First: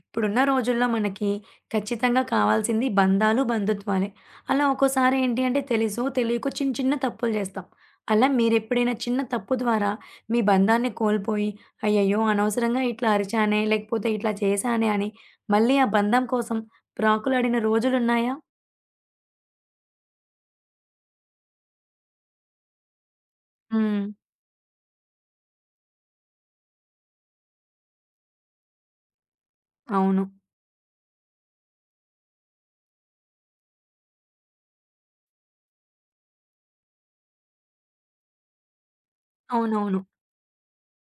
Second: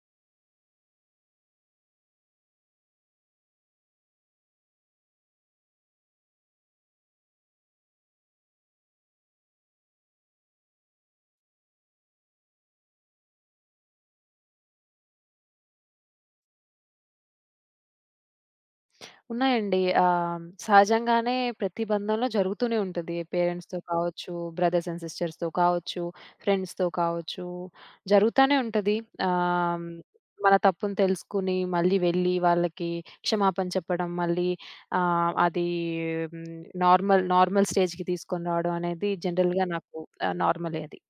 ఇప్పుడున్న రోజుల్లో మనకి ఖచ్చితంగా కావాల్సింది బంధాలు, బంధుత్వాలే. అలా ఒక్కోసారి ఏంటి అంటే తెలుసో, తెలియకో చిన్న చిన్న తప్పులు చేస్తాం. అలా మీరెప్పుడైనా చిన్న తప్పు ద్వారా మీ బంధాన్ని కోల్పోయి, అయ్యయ్యో! అనవసరంగా ఇట్లా అరిచానే, లేకపోతే ఇట్లా చేశానే అని మళ్ళీ ఆ బంధం కోసం ప్రాకులాడిన రోజులున్నాయా? ఉన్నాయండి. సహజంగానే ప్రతి బంధంలో జరుగుతూనే ఉంటది. పేరెంట్స్‌తో హ్మ్. కావచ్చు, బ్రదర్స్ అండ్ సిస్టర్స్‌తో కావచ్చు, ఫ్రెండ్స్‌తో కావచ్చు, జరుగుతానే ఉంటది. ఆహ్, అవును. మన తప్పును తెలుసుకుని, మళ్ళీ వెళ్ళి వాళ్ళకి క్షమాపణ చెప్పడం, మళ్ళీ అది హ్మ్, నార్మల్, నార్మల్ స్టేజ్‌కి తీసుకొని రావడం అనేది జనరల్‌గా నాకు అవునవును. నార్మలే అది.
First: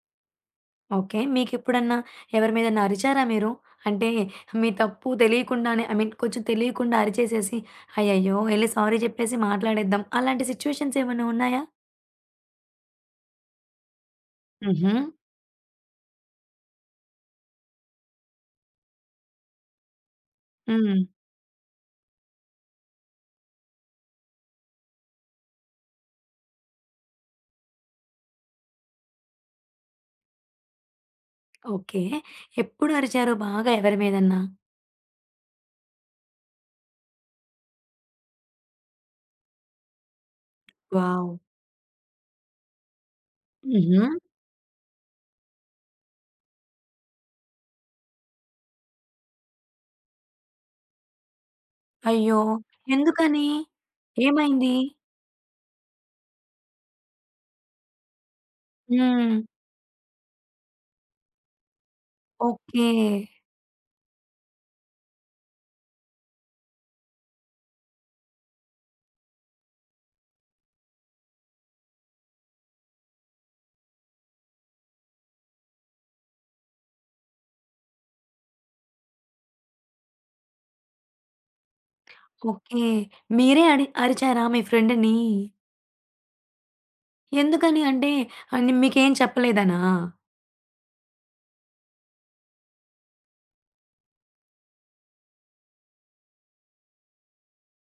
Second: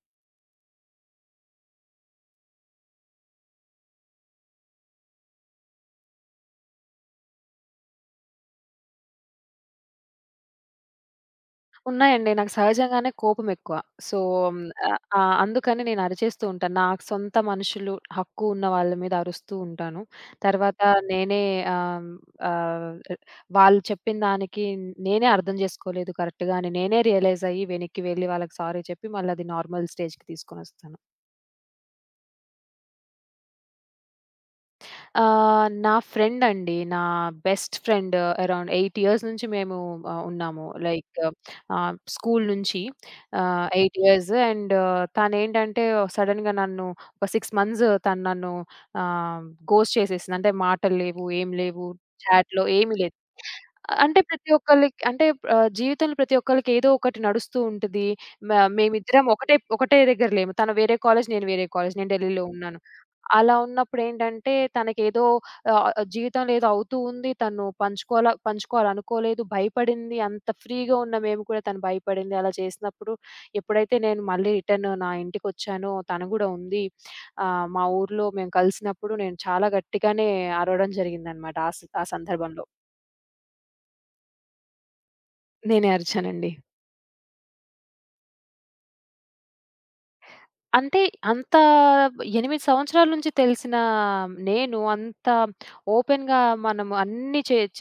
ఓకే. మీకెప్పుడన్నా ఎవరి మీదన్నా అరిచారా మీరు? అంటే మీ తప్పు తెలియకుండానే ఐ మీన్ కొంచెం తెలియకుండా అరిచేసేసి, అయ్యయ్యో! ఎళ్లి సారీ చెప్పేసి మాట్లాడేద్దాం. అలాంటి సిట్యుయేషన్స్ ఏమన్నా ఉన్నాయా? ఉన్నాయండి. నాకు సహజంగానే కోపమెక్కువ. సో, హ్మ్, హుహు. అందుకని నేను అరిచేస్తూ ఉంటాను. నాకు సొంత మనుషులు, హక్కు ఉన్న వాళ్ళ మీద అరుస్తూ ఉంటాను. తర్వాత హ్మ్. నేనే ఆహ్, ఆహ్, వాళ్ళు చెప్పిన దానికి నేనే అర్థం చేసుకోలేదు కరెక్ట్‌గా అని నేనే రియలైజ్ అయ్యి వెనక్కి వెళ్లి వాళ్ళకి సారీ చెప్పి మళ్ళీ అది నార్మల్ స్టేజ్‌కి తీసుకొనొస్తాను. ఓకే. ఎప్పుడు అరిచారు బాగా ఎవరి మీదన్నా? నా ఫ్రెండ్ అండి. నా బెస్ట్ ఫ్రెండ్ అరౌండ్ 8 ఇయర్స్ నుంచి మేము ఉన్నాము. Like wow! స్కూల్ నుంచి హుహు. 8 ఇయర్స్ అండ్ తనేంటంటే సడెన్‌గా నన్ను ఒక 6 మంత్స్ తను నన్ను ఆహ్, గోస్ట్ చేసేసింది. అంటే మాటలు లేవు, ఏం లేవు. అయ్యో! చాట్‌లో ఏమీ లేదు. ఎందుకని? అంటే ప్రతి ఏమైంది? ఒక్కళ్ళకి అంటే జీవితంలో ప్రతి ఒక్కళ్ళకి ఏదో ఒకటి నడుస్తూ ఉంటది. మ మేమిద్దరం హ్మ్. ఒకటే ఒకటే దగ్గర లేము. తను వేరే కాలేజ్, నేను వేరే కాలేజ్. నేను ఢిల్లీలో ఉన్నాను. ఓకే. అలా ఉన్నప్పుడేంటంటే తనకేదో ఆహ్, జీవితంలో ఏదో అవుతూ ఉంది. తను పంచుకోవాలనుకోలేదు. భయపడింది. అంత ఫ్రీగా ఉన్న మేము కూడా తను భయపడింది. అలా చేసినప్పుడు ఎప్పుడైతే నేను మళ్ళీ రిటర్న్ నా ఇంటికొచ్చానో తను గూడా ఉంది. మా ఊర్లో మేము కలిసినప్పుడు నేను చాలా గట్టిగానే అరవడం జరిగిందనమాట. ఆ సందర్భంలో ఓకే. మీరే అరిచారా మీ ఫ్రెండ్‌ని? నేనే అరిచానండి. ఎందుకని? అంటే మీకేం చెప్పలేదనా? అంటే అంత 8 సంవత్సరాల నుంచి తెలిసిన నేను అంత ఓపెన్‌గా మనము అన్నీ చే చ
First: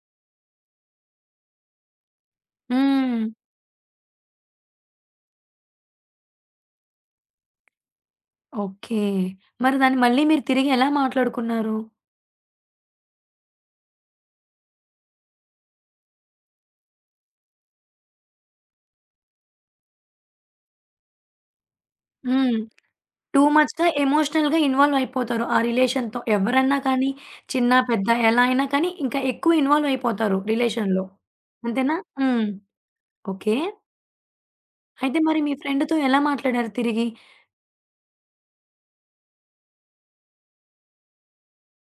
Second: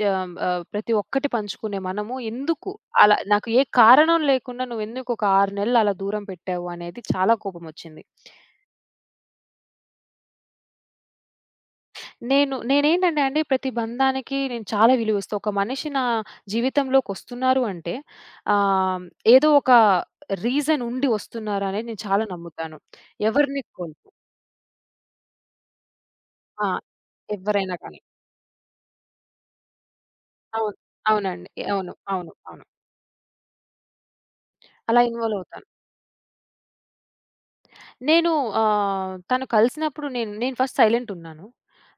ప్రతి ఒక్కటి పంచుకునే మనము ఎందుకు అలా హ్మ్. నాకు ఏ కారణం లేకుండా నువ్వెందుకు ఒక 6 నెలలు అలా దూరం పెట్టావు అనేది చాలా కోపమొచ్చింది. ఓకే. మరి దాన్ని మళ్ళీ మీరు తిరిగి ఎలా మాట్లాడుకున్నారు? నేనేంటంటే అండి ప్రతి బంధానికి నేను చాలా విలువిస్తా. ఒక మనిషి నా జీవితంలోకొస్తున్నారు అంటే ఆహ్, ఏదో ఒక రీజన్ ఉండి వస్తున్నారనేది నేను చాలా హ్మ్. నమ్ముతాను. టూ ఎవరిని మచ్‌గా కోల్పు ఎమోషనల్‌గా ఇన్వాల్వ్ అయిపోతారు ఆ రిలేషన్‌తో. ఆ! ఎవరన్నా కానీ, చిన్న, ఎవ్వరైనా కానీ. పెద్ద ఎలా అయినా కానీ ఇంకా ఎక్కువ ఇన్వాల్వ్ అయిపోతారు అవును. రిలేషన్‌లో. అవునండి. అంతేనా? హ్మ్. అవును. ఓకే. అలా అయితే ఇన్వాల్వ్ మరి మీ అవుతాను. ఫ్రెండ్‌తో ఎలా మాట్లాడారు తిరిగి? నేను తను కలిసినప్పుడు నేను నేను ఫస్ట్ సైలెంట్ ఉన్నాను.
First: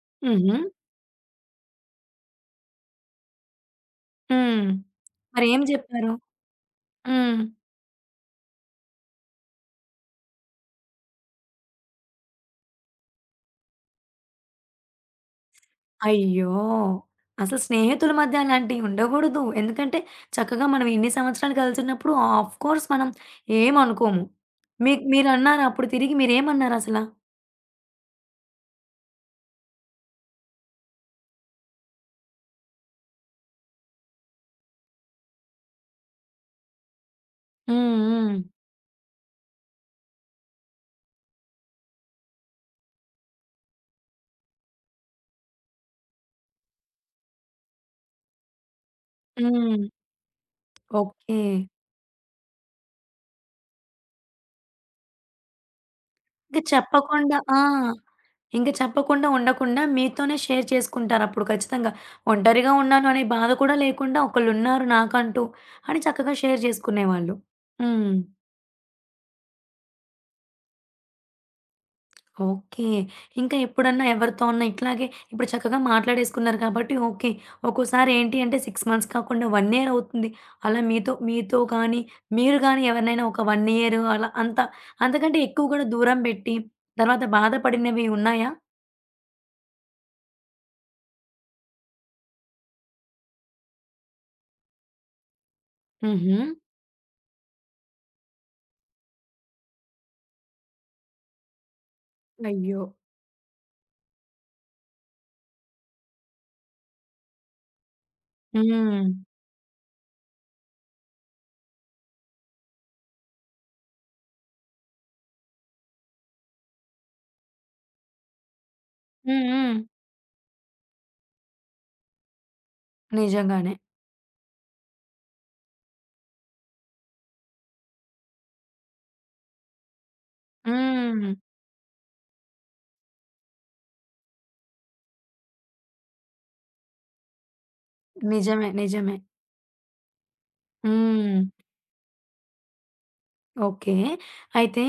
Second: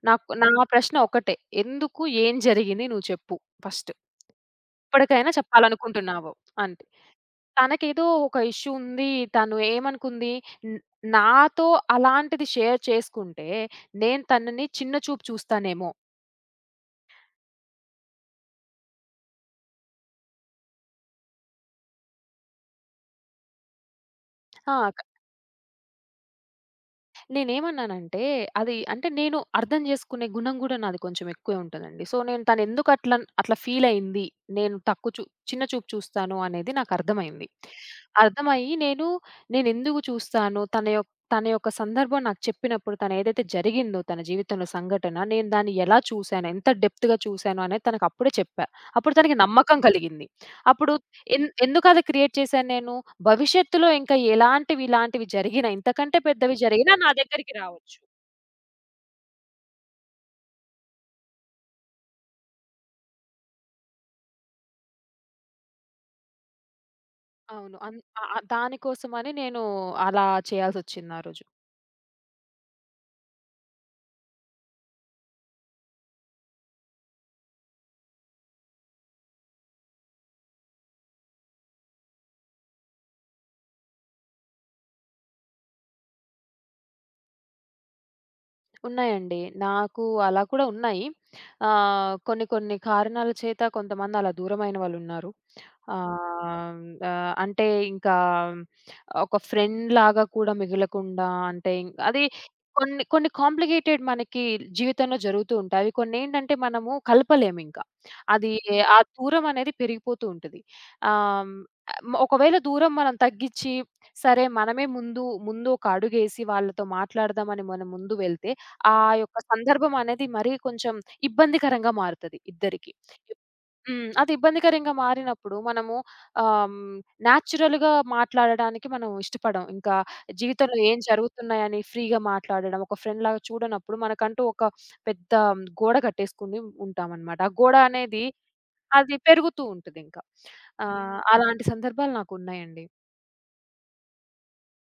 నాకు నా హుహు. ప్రశ్న ఒకటే. "ఎందుకు? ఏం జరిగింది? నువ్వు చెప్పు ఫస్ట్. హ్మ్. ఇప్పటికైనా మరేం జెప్పారు? చెప్పాలనుకుంటున్నావు." అంతే. హ్మ్. తనకేదో ఒక ఇష్యూ ఉంది. తను ఏమనుకుంది న్ నాతో అలాంటిది షేర్ చేసుకుంటే, నేను తనని చిన్న చూపు చూస్తానేమో. అయ్యో! అసలు స్నేహితుల మధ్య అలాంటియి ఉండగూడదు. ఎందుకంటే, చక్కగా మనం ఇన్ని సంవత్సరాలు కలిసున్నప్పుడు ఆఫ్‌కోర్స్ మనం ఏమనుకోము. ఆ! మీకు మీరన్నారా? అప్పుడు తిరిగి మీరేమన్నారసల? నేనేమన్నానంటే, అది అంటే నేను అర్థం జేసుకునే గుణం గూడా నాది కొంచెం ఎక్కువే ఉంటదండి. సో, నేను తనెందుకు అట్లా అట్లా ఫీలయింది, నేను తక్కువ చూ చిన్న చూపు చూస్తాను అనేది నాకర్థమైంది. హ్మ్. హ్మ్. అర్థమయ్యి నేను నేనెందుకు చూస్తాను, తన యొక్క సందర్భం నాకు చెప్పినప్పుడు తనేదైతే జరిగిందో తన జీవితంలో సంఘటన, నేను దాన్ని ఎలా చూసాను, ఎంత డెప్త్‌గా చూసాను అనేది తనకప్పుడే చెప్పా. అప్పుడు తనకి నమ్మకం హ్మ్. కలిగింది. అప్పుడు ఓకే. ఎందుకది క్రియేట్ చేశాను నేను? భవిష్యత్తులో ఇంకా ఇలాంటివి జరిగినా, ఇంతకంటే పెద్దవి ఇంక జరిగినా నా చెప్పకుండా దగ్గరికి ఆ! రావచ్చు. ఇంక చెప్పకుండా ఉండకుండా మీతోనే షేర్ చేసుకుంటారప్పుడు ఖచ్చితంగా. ఒంటరిగా ఉన్నాను అనే బాధ కూడా లేకుండా ఒకళ్ళున్నారు నాకంటూ అని చక్కగా షేర్ జేసుకునేవాళ్ళు. అవును. హ్మ్. దానికోసమని నేను అలా చేయాల్సొచ్చింది ఆ రోజు. ఓకే. ఇంకా ఎప్పుడన్నా ఎవరితో అన్నా ఇట్లాగే ఇప్పుడు చక్కగా మాట్లాడేసుకున్నారు కాబట్టి ఓకే. ఒక్కోసారి ఏంటి అంటే 6 మంత్స్ కాకుండా 1 ఇయర్ అవుతుంది. అలా మీతో మీతో కానీ, మీరు గానీ ఎవరినైనా ఒక 1 ఇయర్ అలా అంత అంతకంటే ఎక్కువ కూడా దూరం పెట్టి తర్వాత బాధపడినవి ఉన్నాయా? ఉన్నాయండి. నాకు అలా కూడా ఉన్నాయి. కొన్ని కొన్ని కారణాల చేత కొంతమంది అలా దూరమైన వాళ్ళున్నారు. హుహు. ఆహ్, ఆహ్, అంటే ఇంకా ఒక ఫ్రెండ్‌లాగా కూడా మిగలకుండా అంటే అది అయ్యో! కొన్ని కొన్ని కాంప్లికేటెడ్ మనకి జీవితంలో జరుగుతూ ఉంటాయి. అవి కొన్నేంటంటే మనము కలపలేమింకా. అది ఆ హ్మ్. దూరం అనేది పెరిగిపోతూ ఉంటది. ఆహ్, ఒకవేళ దూరం మనం తగ్గిచ్చి, సరే మనమే ముందు ముందు ఒక అడుగేసి వాళ్ళతో మాట్లాడదామని మనం ముందు వెళ్తే ఆ యొక్క హ్మ్. హ్మ్. సందర్భం అనేది మరీ కొంచెం ఇబ్బందికరంగా మారుతది ఇద్దరికీ. నిజంగానే. హ్మ్. అది ఇబ్బందికరంగా మారినప్పుడు మనము ఆహ్, నేచురల్‌గా మాట్లాడడానికి మనం ఇష్టపడం. ఇంకా జీవితంలో ఏం హ్మ్. జరుగుతున్నాయని ఫ్రీగా మాట్లాడడం, ఒక ఫ్రెండ్‌లాగా చూడనప్పుడు మనకంటూ ఒక పెద్ద గోడ కట్టేసుకొని ఉంటామనమాట. ఆ గోడ అనేది నిజమే. నిజమే. అది పెరుగుతూ ఉంటదింకా. హ్మ్. అలాంటి సందర్భాలు నాకున్నాయండి. ఓకే. అయితే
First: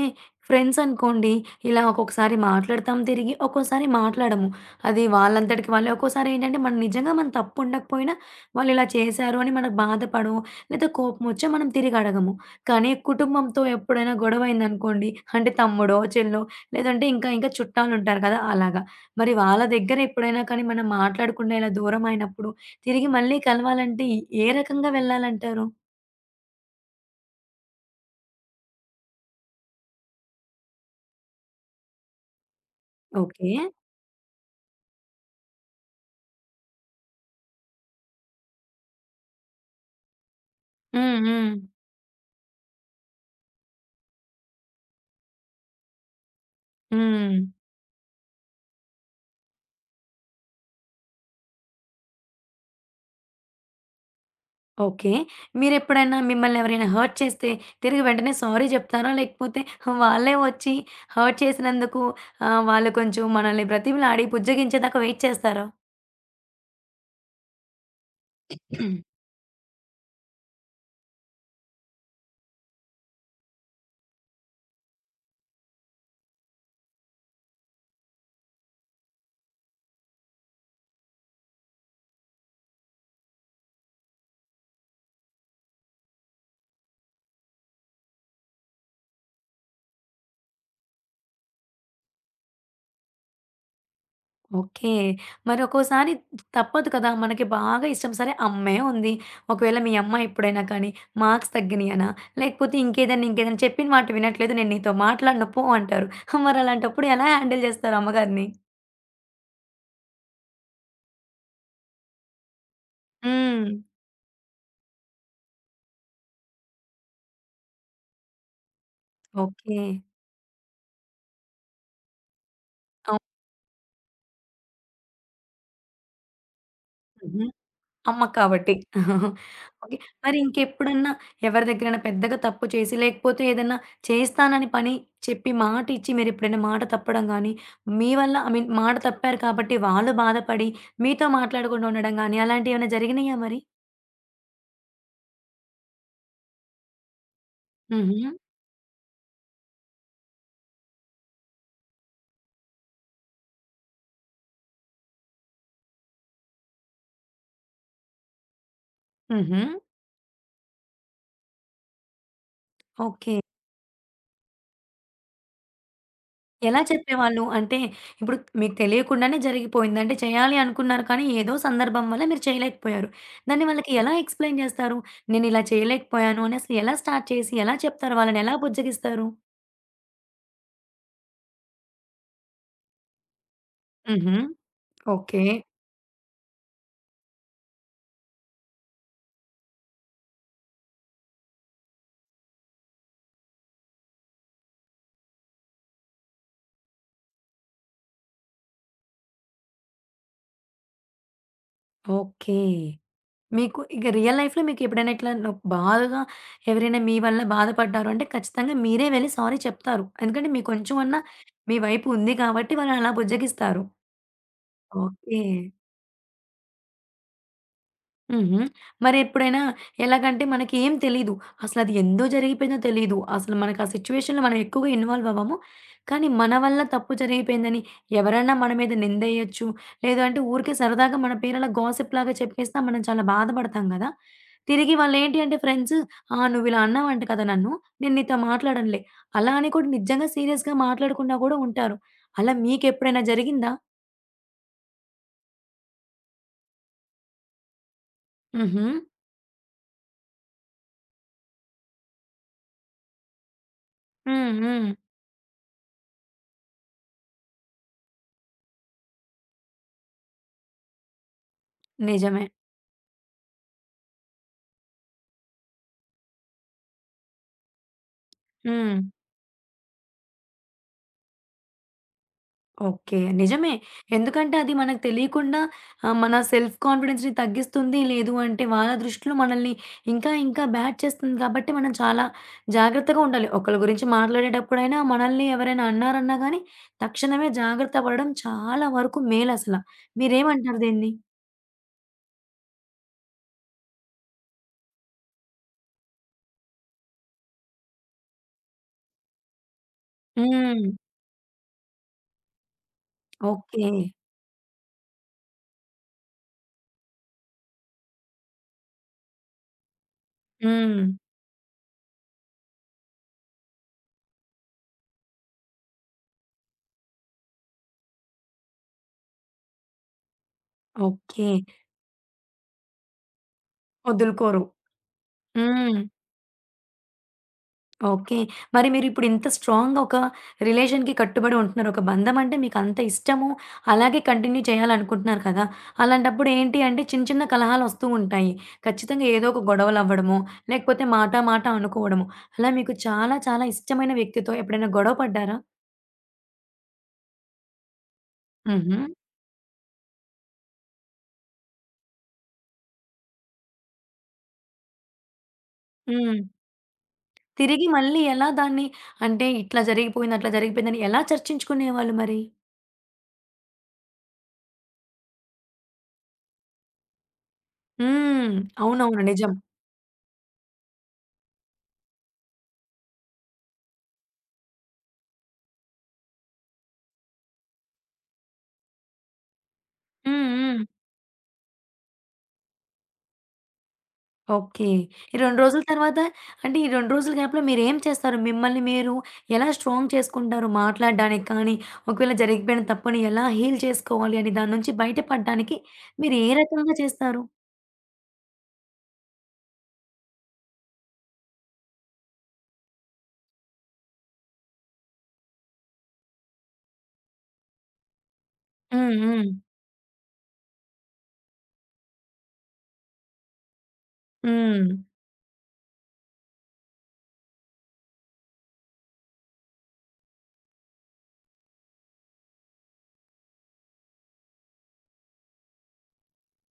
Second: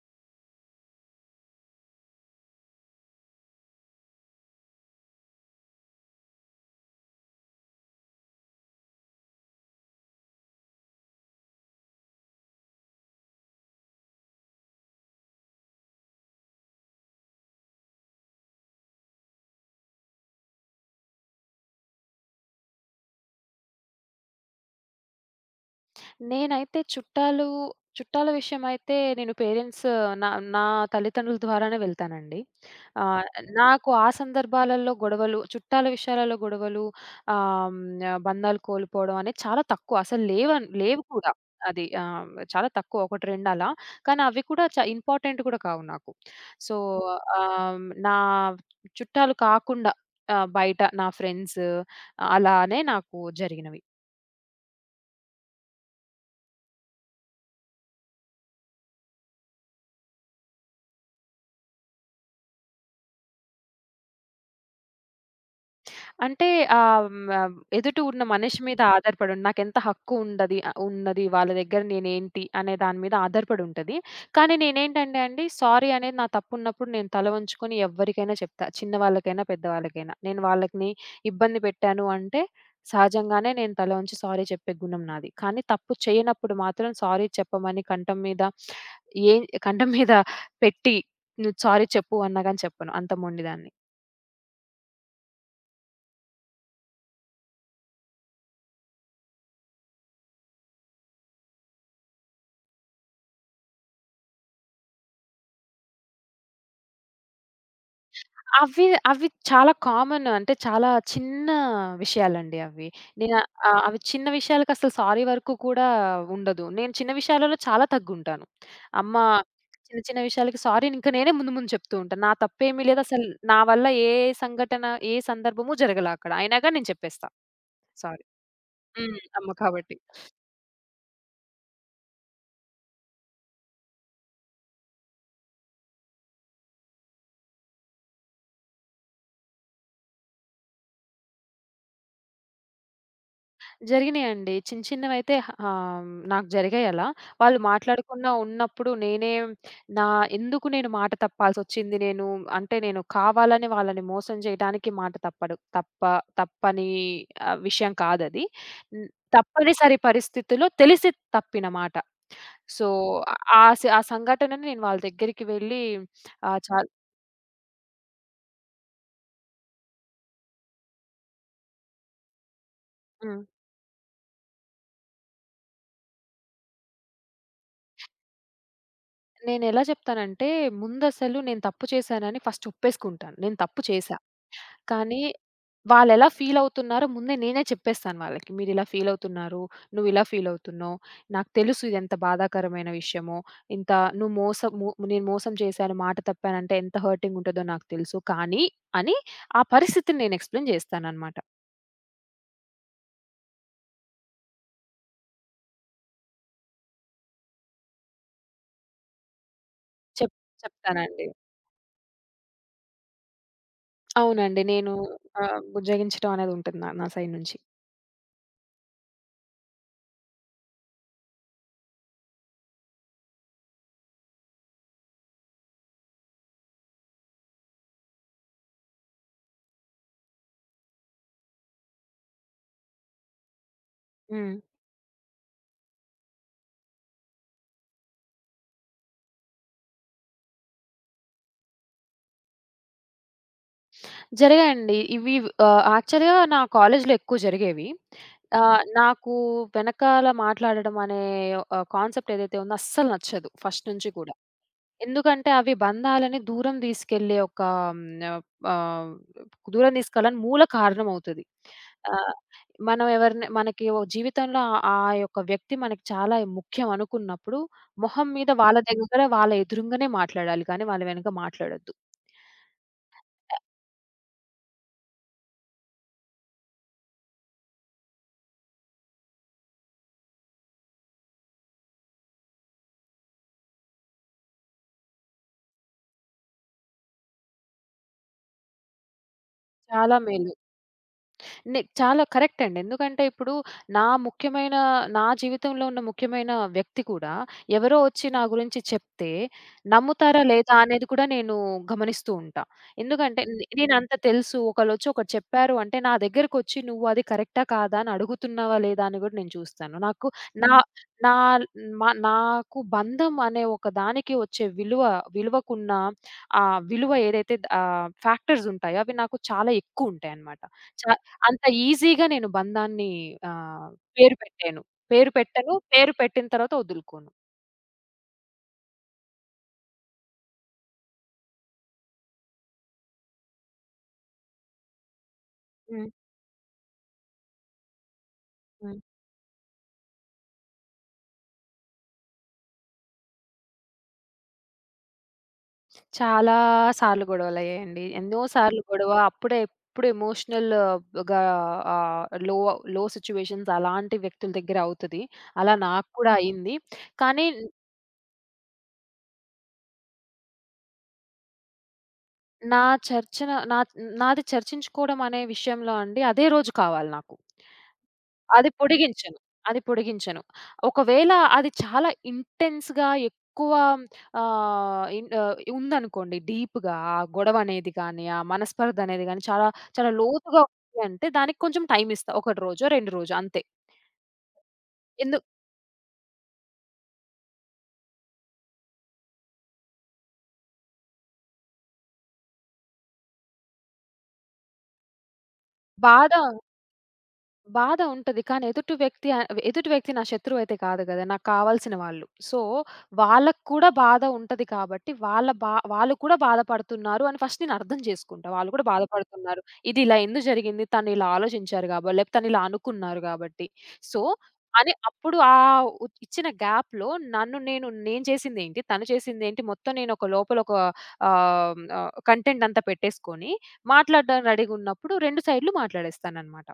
ఫ్రెండ్స్ అనుకోండి, ఇలా ఒక్కొక్కసారి మాట్లాడతాం తిరిగి, ఒక్కోసారి మాట్లాడము. అది వాళ్ళంతటికి వాళ్ళే. ఒక్కోసారి ఏంటంటే, మనం నిజంగా మన తప్పు ఉండకపోయినా, వాళ్ళు ఇలా చేశారు అని మనకు బాధపడో, లేదా కోపమొచ్చో మనం తిరిగి అడగము. కానీ కుటుంబంతో ఎప్పుడైనా గొడవయిందనుకోండి, అంటే తమ్ముడో, చెల్లో లేదంటే ఇంకా ఇంకా చుట్టాలుంటారు కదా! అలాగా. మరి వాళ్ళ దగ్గర ఎప్పుడైనా కానీ మనం మాట్లాడకుండా ఇలా దూరమైనప్పుడు, తిరిగి మళ్ళీ కలవాలంటే ఏ రకంగా వెళ్ళాలంటారు? నేనైతే చుట్టాలు చుట్టాల విషయమైతే నేను పేరెంట్స్ నా నా తల్లిదండ్రుల ద్వారానే వెళ్తానండి. ఆహ్, ఓకే. నాకు ఆ సందర్భాలలో గొడవలు, చుట్టాల విషయాలలో గొడవలు ఆహ్, హ్మ్. బంధాలు కోల్పోవడం అనేది చాలా తక్కువ. అసలు లేవు హ్మ్. కూడా. హ్మ్. అది చాలా తక్కువ. 1, 2 అలా. కానీ అవి కూడా ఇంపార్టెంట్ కూడా కావు నాకు. సో, హ్మ్. ఆహ్, నా చుట్టాలు కాకుండా బయట నా ఫ్రెండ్స్ అలానే నాకు జరిగినవి. ఓకే. మీరెప్పుడైనా మిమ్మల్ని ఎవరైనా హర్ట్ చేస్తే తిరిగి వెంటనే సారీ జెప్తారా? లేకపోతే వాళ్ళే వచ్చి హర్ట్ చేసినందుకు వాళ్ళు కొంచెం మనల్ని బ్రతిమిలాడి బుజ్జగించేదాకా వెయిట్ చేస్తారా? అంటే ఎదుట ఉన్న మనిషి మీద ఆధారపడి నాకెంత హక్కు ఉండది ఉన్నది వాళ్ళ దగ్గర నేనేంటి అనే దాని మీద ఆధారపడి ఉంటది. కానీ నేనేంటంటే అండి, సారీ అనేది నా తప్పు ఉన్నప్పుడు నేను తల వంచుకొని ఎవ్వరికైనా చెప్తా. చిన్నవాళ్ళకైనా, పెద్దవాళ్ళకైనా. నేను వాళ్ళని ఇబ్బంది పెట్టాను అంటే సహజంగానే నేను తల వంచి సారీ చెప్పే గుణం నాది. కానీ తప్పు చేయనప్పుడు మాత్రం సారీ చెప్పమని ఏ కంఠం మీద పెట్టి నువ్వు సారీ చెప్పు అన్నా గాని చెప్పను. అంత మొండిదాన్ని. ఓకే. మరి ఒక్కోసారి తప్పదు కదా! మనకి బాగా ఇష్టం సరే అమ్మే ఉంది. ఒకవేళ మీ అమ్మ ఎప్పుడైనా కానీ మార్క్స్ తగ్గినియనా? లేకపోతే ఇంకేదైనా చెప్పిన మాట వినట్లేదు నేను నీతో మాట్లాడను పో అంటారు. మరలాంటప్పుడు ఎలా హ్యాండిల్ జేస్తారు అమ్మగారిని? అవి, అవి చాలా కామన్. అంటే చాలా చిన్న విషయాలండి అవి. నేను హ్మ్. అవి చిన్న విషయాలకసలు సారీ వరకు కూడా ఉండదు. నేను చిన్న విషయాలలో చాలా తగ్గుంటాను. అమ్మ ఓకే. చిన్న చిన్న విషయాలకి సారీ ఇంక నేనే ముందు ముందు చెప్తూ ఉంటాను. నా తప్పేమీ లేదు. అసలు నా వల్ల ఏ సంఘటన, ఏ సందర్భము జరగల అక్కడ. అయినా గాని నేను చెప్పేస్తా అవును. సారీ. అమ్మ కాబట్టి. హ్మ్. అమ్మ కాబట్టి. ఓకే. మరి ఇంకెప్పుడన్నా ఎవరి దగ్గరైనా పెద్దగా తప్పు చేసి, లేకపోతే ఏదన్నా చేస్తానని పని చెప్పి, మాట ఇచ్చి మీరెప్పుడైనా మాట తప్పడం గానీ, మీ వల్ల ఐ మీన్ మాట తప్పారు కాబట్టి వాళ్ళు బాధపడి మీతో మాట్లాడకుండా ఉండడం గానీ, అలాంటియేమైనా జరిగినాయా మరి? జరిగినాయండి. చిన్న చిన్నవైతే నాకు జరిగాయి అలా. వాళ్ళు హుహు. మాట్లాడకుండా ఉన్నప్పుడు నేనే నా ఎందుకు నేను మాట తప్పాల్సొచ్చింది నేను అంటే నేను కావాలని వాళ్ళని మోసం చేయడానికి మాట తప్పడు తప్ప తప్పని ఆహ్, విషయం కాదది. హ్మ్. హుహు. తప్పనిసరి పరిస్థితిలో తెలిసి తప్పిన మాట. So, okay. ఆ సంఘటనని నేను వాళ్ళ దగ్గరికి వెళ్ళి ఆహ్, ఎలా చాల్ చెప్పేవాళ్ళు? అంటే ఇప్పుడు మీకు తెలియకుండానే జరిగిపోయింది. అంటే చేయాలి అనుకున్నారు కానీ ఏదో సందర్భం వల్ల మీరు చేయలేకపోయారు. హ్మ్. దాన్ని వాళ్ళకి ఎలా ఎక్స్‌ప్లెయిన్ జేస్తారు? నేనిలా చేయలేకపోయాను అని అసలు ఎలా స్టార్ట్ చేసి ఎలా చెప్తారు? వాళ్ళని ఎలా బుజ్జగిస్తారు? నేనెలా చెప్తానంటే ముందసలు నేను తప్పు చేశానని ఫస్ట్ ఒప్పేసుకుంటాను. నేను తప్పు చేశా. హుహు. కానీ ఓకే. వాళ్ళెలా ఫీలవుతున్నారో ముందే నేనే చెప్పేస్తాను వాళ్ళకి. మీరిలా ఫీలవుతున్నారు, నువ్విలా ఫీలవుతున్నావు, నాకు తెలుసు ఇదెంత బాధాకరమైన విషయమో, ఇంత నువ్వు మోసం ము నేను మోసం చేశాను, మాట తప్పానంటే ఎంత హర్టింగుంటదో నాకు తెలుసు. కానీ అని ఆ పరిస్థితిని నేను ఎక్స్‌ప్లెయిన్ చేస్తాననమాట. ఓకే. మీకు ఇక రియల్ లైఫ్‌లో మీకెప్పుడైనా ఇట్లా న బాధగా ఎవరైనా మీ వల్ల బాధపడ్డారు అంటే ఖచ్చితంగా మీరే వెళ్లి సారీ చెప్తారు. చెప్ ఎందుకంటే మీకు కొంచెం అన్నా చెప్తానండి. మీ వైపు ఉంది కాబట్టి వాళ్ళనలా బుజ్జగిస్తారు. అవునండి. ఓకే. బుజ్జగించడం అనేదుంటది నా నా సైడ్ నుంచి. హుహు. మరెప్పుడైనా ఎలాగంటే మనకేం తెలీదు. అసలది ఎందో జరిగిపోయిందో తెలీదు. అసలు మనకా సిట్యుయేషన్‌లో మనం ఎక్కువగా ఇన్వాల్వ్ అవ్వము. కానీ మన వల్ల తప్పు జరిగిపోయిందని ఎవరన్నా మన మీద నిందేయొచ్చు. లేదు అంటే ఊరికే సరదాగా మన పేరు అలా గాసిప్ లాగా చెప్పేసినా మనం చాలా బాధపడతాం గదా! హ్మ్. తిరిగి వాళ్ళేంటి అంటే ఫ్రెండ్స్ "ఆ! నువ్విలా అన్నావంట కదా నన్ను. నేను నీతో మాట్లాడనులే." అలా అని కూడా నిజంగా సీరియస్‌గా మాట్లాడకుండా గూడా ఉంటారు. అలా మీకెప్పుడైనా జరిగిందా? జరిగాయండి. ఇవి యాక్చువల్‌గా నా కాలేజ్‌లో ఎక్కువ జరిగేవి. హుహు. నాకు వెనకాల మాట్లాడడం అనే కాన్సెప్ట్ ఏదైతే ఉందో అస్సలు నచ్చదు ఫస్ట్ నుంచి కూడా. హ్మ్. హ్మ్. ఎందుకంటే అవి బంధాలని దూరం తీసుకెళ్ళే ఒక హ్మ్, ఆహ్, దూరం తీసుకెళ్ళడానికి మూల కారణం అవుతది. ఆహ్, నిజమే. మనం ఎవరిని మనకి ఓ జీవితంలో ఆ యొక్క వ్యక్తి మనకి చాలా ముఖ్యం అనుకున్నప్పుడు, మొహం మీద వాళ్ళ హ్మ్. దగ్గర వాళ్ళ ఎదురుంగానే మాట్లాడాలి కానీ వాళ్ళ వెనక మాట్లాడొద్దు. ఓకే. నిజమే. ఎందుకంటే అది మనకు తెలియకుండా మన సెల్ఫ్ కాన్ఫిడెన్స్‌ని తగ్గిస్తుంది. లేదు అంటే వాళ్ళ దృష్టిలో మనల్ని ఇంకా ఇంకా బ్యాడ్ చేస్తుంది కాబట్టి మనం చాలా జాగ్రత్తగా ఉండాలి. ఒకళ్ళ గురించి మాట్లాడేటప్పుడైనా మనల్ని ఎవరైనా అన్నారన్నా గానీ తక్షణమే జాగ్రత్త పడడం చాలా వరకు మేలసల. చాలా మేలు. మీరేమంటారు దీన్ని? చాలా కరెక్ట్ అండి. ఎందుకంటే ఇప్పుడు నా ముఖ్యమైన నా జీవితంలో ఉన్న ముఖ్యమైన వ్యక్తి కూడా ఎవరో వచ్చి నా గురించి చెప్తే నమ్ముతారా లేదా హ్మ్. అనేది కూడా నేను గమనిస్తూ ఉంటా. ఎందుకంటే ఓకే. నేనంత తెలుసు ఒకళ్ళొచ్చి ఒకటి చెప్పారు అంటే నా దగ్గరకొచ్చి "నువ్వు అది కరెక్టా? కాదా? అని అడుగుతున్నావా? లేదా?" అని కూడా నేను చూస్తాను. నాకు నా హ్మ్. హ్మ్. నా మ నాకు బంధం అనే ఒక దానికి వచ్చే విలువ విలువకున్న ఆ విలువ ఏదైతే ఫ్యాక్టర్స్ ఉంటాయో అవి నాకు చాలా ఎక్కువుంటాయన్నమాట. చా ఓకే. అంత ఈజీగా నేను బంధాన్ని ఆహ్, పేరు వదులుకోరు. పెట్టాను. పేరు పెట్టను. హ్మ్. పేరు పెట్టిన తర్వాత వదులుకోను. ఓకే. మరి మీరిప్పుడు ఇంత స్ట్రాంగ్‌గా ఒక రిలేషన్‌కి కట్టుబడి ఉంటున్నారు. ఒక బంధం అంటే మీకంత ఇష్టము, అలాగే కంటిన్యూ చేయాలనుకుంటున్నారు కదా! హ్మ్. అలాంటప్పుడు ఏంటి అంటే చిన్న చిన్న కలహాలొస్తూ ఉంటాయి. హ్మ్. ఖచ్చితంగా ఏదో ఒక గొడవలవ్వడము, లేకపోతే మాట మాట అనుకోవడము. అలా మీకు చాలా చాలా ఇష్టమైన వ్యక్తితో ఎప్పుడైనా గొడవ పడ్డారా? చాలా సార్లు గొడవలయ్యాయండి. ఎన్నో సార్లు హుహు. గొడవ. అప్పుడే ఎప్పుడు ఎమోషనల్‌గా ఆహ్, లో లో సిట్యుయేషన్స్ అలాంటి వ్యక్తుల దగ్గర అవుతది. అలా నాకు కూడా హ్మ్. అయింది. కానీ తిరిగి మళ్ళీ ఎలా దాన్ని అంటే ఇట్లా జరిగిపోయింది, అట్లా జరిగిపోయిందని ఎలా చర్చించుకునేవాళ్ళు మరి? నా చర్చన నా నాది చర్చించుకోవడం అనే విషయంలో అండి అదే రోజు కావాలి నాకు. హ్మ్. అది అవునవును. పొడిగించను. నిజం. అది పొడిగించను. ఒకవేళ అది చాలా ఇంటెన్స్‌గా ఎక్కువ ఉందనుకోండి డీప్‌గా ఆ గొడవనేది గాని, ఆ మనస్పర్ధ అనేది గాని చాలా చాలా హ్మ్. లోతుగా హ్మ్. ఉంది అంటే దానికి కొంచెం టైమ్ ఇస్తా. ఒకటి రోజో, 2 రోజో అంతే. ఓకే. ఈ ఎందు 2 రోజుల తర్వాత అంటే, ఈ 2 రోజుల గ్యాప్‌లో మీరేం చేస్తారు? మిమ్మల్ని మీరు ఎలా స్ట్రాంగ్ చేసుకుంటారు? మాట్లాడడానికి కానీ, ఒకవేళ జరిగిపోయిన తప్పుని ఎలా హీల్ చేసుకోవాలి అని దాని నుంచి బయటపడడానికి బాధ మీరు ఏ రకంగా చేస్తారు? బాధ ఉంటది. కానీ ఎదుటి వ్యక్తి నా శత్రువు అయితే కాదు గదా! నాకు కావాల్సిన వాళ్ళు. సో, వాళ్ళకి కూడా బాధ ఉంటది కాబట్టి, వాళ్ళు కూడా బాధపడుతున్నారు అని ఫస్ట్ నేను అర్థం చేసుకుంటా. వాళ్ళు కూడా హ్మ్. హ్మ్. బాధపడుతున్నారు. ఇది ఇలా ఎందుకు జరిగింది? తను ఇలా ఆలోచించారు గాబ లేకపోతే తను ఇలా అనుకున్నారు గాబట్టి. సో, హ్మ్. అప్పుడు ఆహ్, ఉ ఇచ్చిన గ్యాప్‌లో నేను చేసిందేంటి? తను చేసిందేంటి? మొత్తం నేను ఒక లోపల ఒక ఆహ్, ఆహ్, కంటెంట్ అంతా పెట్టేసుకొని, మాట్లాడడానికి రెడీగున్నప్పుడు 2 సైడ్‌లు మాట్లాడేస్తాననమాట.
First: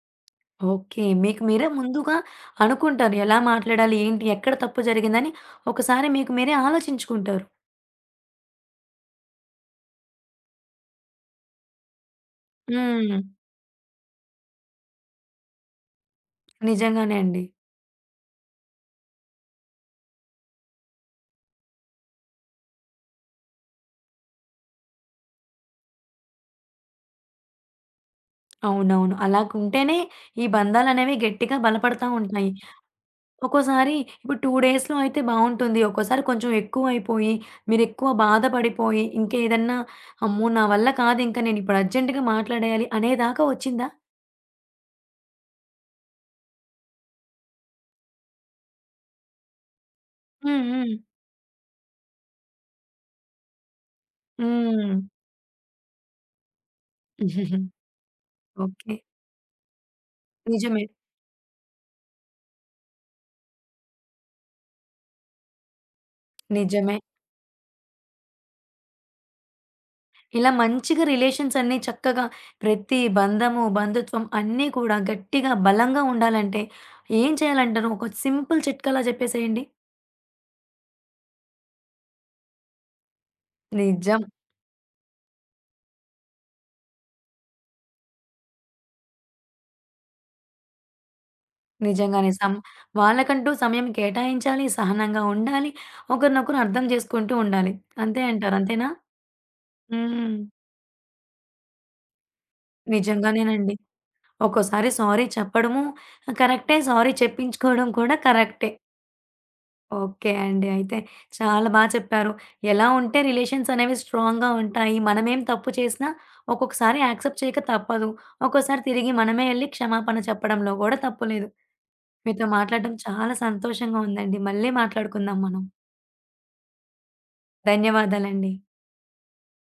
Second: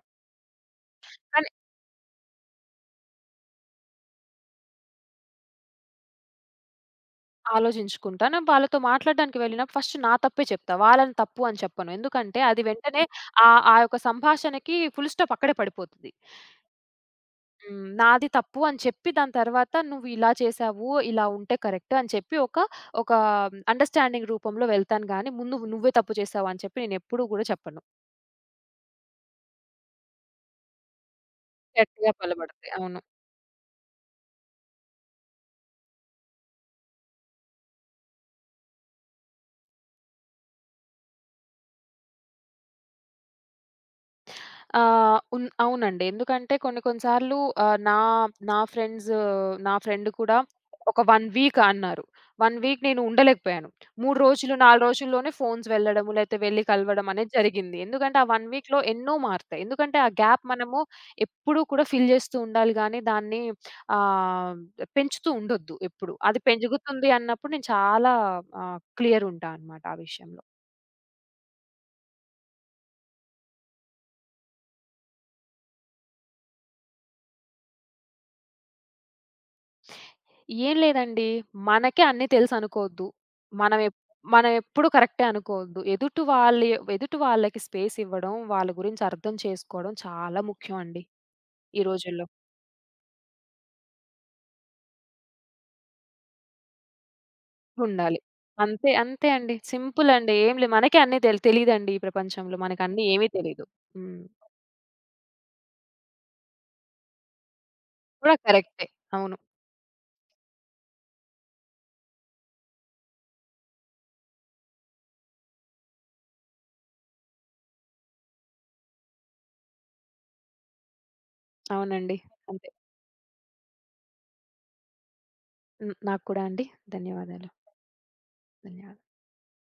ఓకే. మీకు మీరే ముందుగా అనుకుంటారు. ఎలా మాట్లాడాలి? ఏంటి? ఎక్కడ తప్పు జరిగిందని ఒకసారి మీకు మీరే ఆలోచించుకుంటారు. ఆలోచించుకుంటా. నేను వాళ్ళతో మాట్లాడడానికి వెళ్ళినప్పుడు ఫస్ట్ నా తప్పే చెప్తా. వాళ్ళని తప్పు అని చెప్పను. ఎందుకంటే అది వెంటనే హ్మ్. ఆ యొక్క సంభాషణకి ఫుల్ స్టాప్ అక్కడే పడిపోతది. నిజంగానే అండి. హ్మ్. నాది తప్పు అని చెప్పి దాని తర్వాత నువ్వు ఇలా చేసావు, ఇలా ఉంటే కరెక్ట్ అని చెప్పి ఒక అండర్‌స్టాండింగ్ రూపంలో వెళ్తాను గానీ ముందు నువ్వే తప్పు చేసావు అని చెప్పి నేనెప్పుడూ గూడా చెప్పను. అవునవును. అలాగుంటేనే ఈ బంధాలనేవి గట్టిగా బలపడతా గట్టిగా ఉంటాయి. పలబడతాయి. అవును. ఒక్కోసారి ఇప్పుడు 2 డేస్‌లో అయితే బావుంటుంది. ఒక్కోసారి కొంచెం ఎక్కువైపోయి, మీరెక్కువ బాధపడిపోయి, ఇంకేదన్నా అమ్మో! నా వల్ల కాదింక నేనిప్పుడు అర్జెంట్‌గా మాట్లాడేయాలి అనేదాకా వచ్చిందా? ఆహ్, ఉన్ అవునండి. ఎందుకంటే కొన్ని కొన్ని సార్లు ఆహ్, నా నా ఫ్రెండ్స్ నా ఫ్రెండ్ కూడా హ్మ్. హ్మ్. ఒక 1 వీక్ అన్నారు. 1 వీక్ నేను ఉండలేకపోయాను. 3 రోజులు, 4 హ్మ్. రోజుల్లోనే ఫోన్స్ వెళ్ళడము, లేతే వెళ్లి కలవడం అనేది జరిగింది. ఎందుకంటే ఆ 1 వీక్‌లో ఓకే. ఎన్నో మారుతాయి. ఎందుకంటే ఆ గ్యాప్ మనము నిజమే. ఎప్పుడూ కూడా ఫిల్ చేస్తూ ఉండాలి గానీ దాన్ని ఆహ్, పెంచుతూ ఉండొద్దు ఎప్పుడు. అది నిజమే. పెరుగుతుంది అన్నప్పుడు నేను చాలా క్లియర్ ఉంటా అన్నమాట ఆ విషయంలో. ఇలా మంచిగా రిలేషన్స్ అన్నీ చక్కగా ప్రతి బంధము, బంధుత్వం అన్నీ కూడా గట్టిగా, బలంగా ఉండాలంటే ఏం చేయాలంటారు? ఒక సింపుల్ చిట్కాలా చెప్పేసేయండి. ఏం లేదండి. మనకే అన్నీ తెలుసనుకోవద్దు. మనం ఎప్ నిజం. మనం ఎప్పుడు కరెక్టే అనుకోవద్దు. ఎదుటి వాళ్ళకి స్పేస్ ఇవ్వడం, వాళ్ళ గురించి అర్థం చేసుకోవడం చాలా ముఖ్యం అండి ఈ రోజుల్లో. నిజంగానే. సం వాళ్ళకంటూ సమయం కేటాయించాలి, సహనంగా ఉండాలి, ఒకరినొకరు అర్థం చేసుకుంటూ ఉండాలి. ఉండాలి. అంతే అంటారు. అంతేనా? అంతే అండి. సింపుల్ అండి. హ్మ్. ఏం లేదు. మనకే అన్నీ తెలి తెలీదండి ఈ ప్రపంచంలో. మనకన్నీ ఏమీ తెలీదు. నిజంగానేనండి. హ్మ్. ఒక్కోసారి సారీ చెప్పడము కరెక్టే. సారీ చెప్పించుకోవడం కూడా కూడా కరెక్టే. కరెక్టే. అవును. ఓకే అండి. అయితే చాలా బా చెప్పారు. ఎలా ఉంటే రిలేషన్స్ అనేవి స్ట్రాంగ్‌గా ఉంటాయి. మనమేం తప్పు చేసినా ఒక్కొక్కసారి యాక్సెప్ట్ చేయక తప్పదు. ఒక్కోసారి తిరిగి మనమే ఎళ్లి క్షమాపణ చెప్పడంలో గూడా తప్పు లేదు. అవునండి. మీతో అంతే. మాట్లాడడం చాలా సంతోషంగా ఉందండి. మళ్ళీ మాట్లాడుకుందాం మనం. హ్మ్. నాకు కూడా అండి. ధన్యవాదాలు. ధన్యవాదాలండి. ధన్యవాదాలు.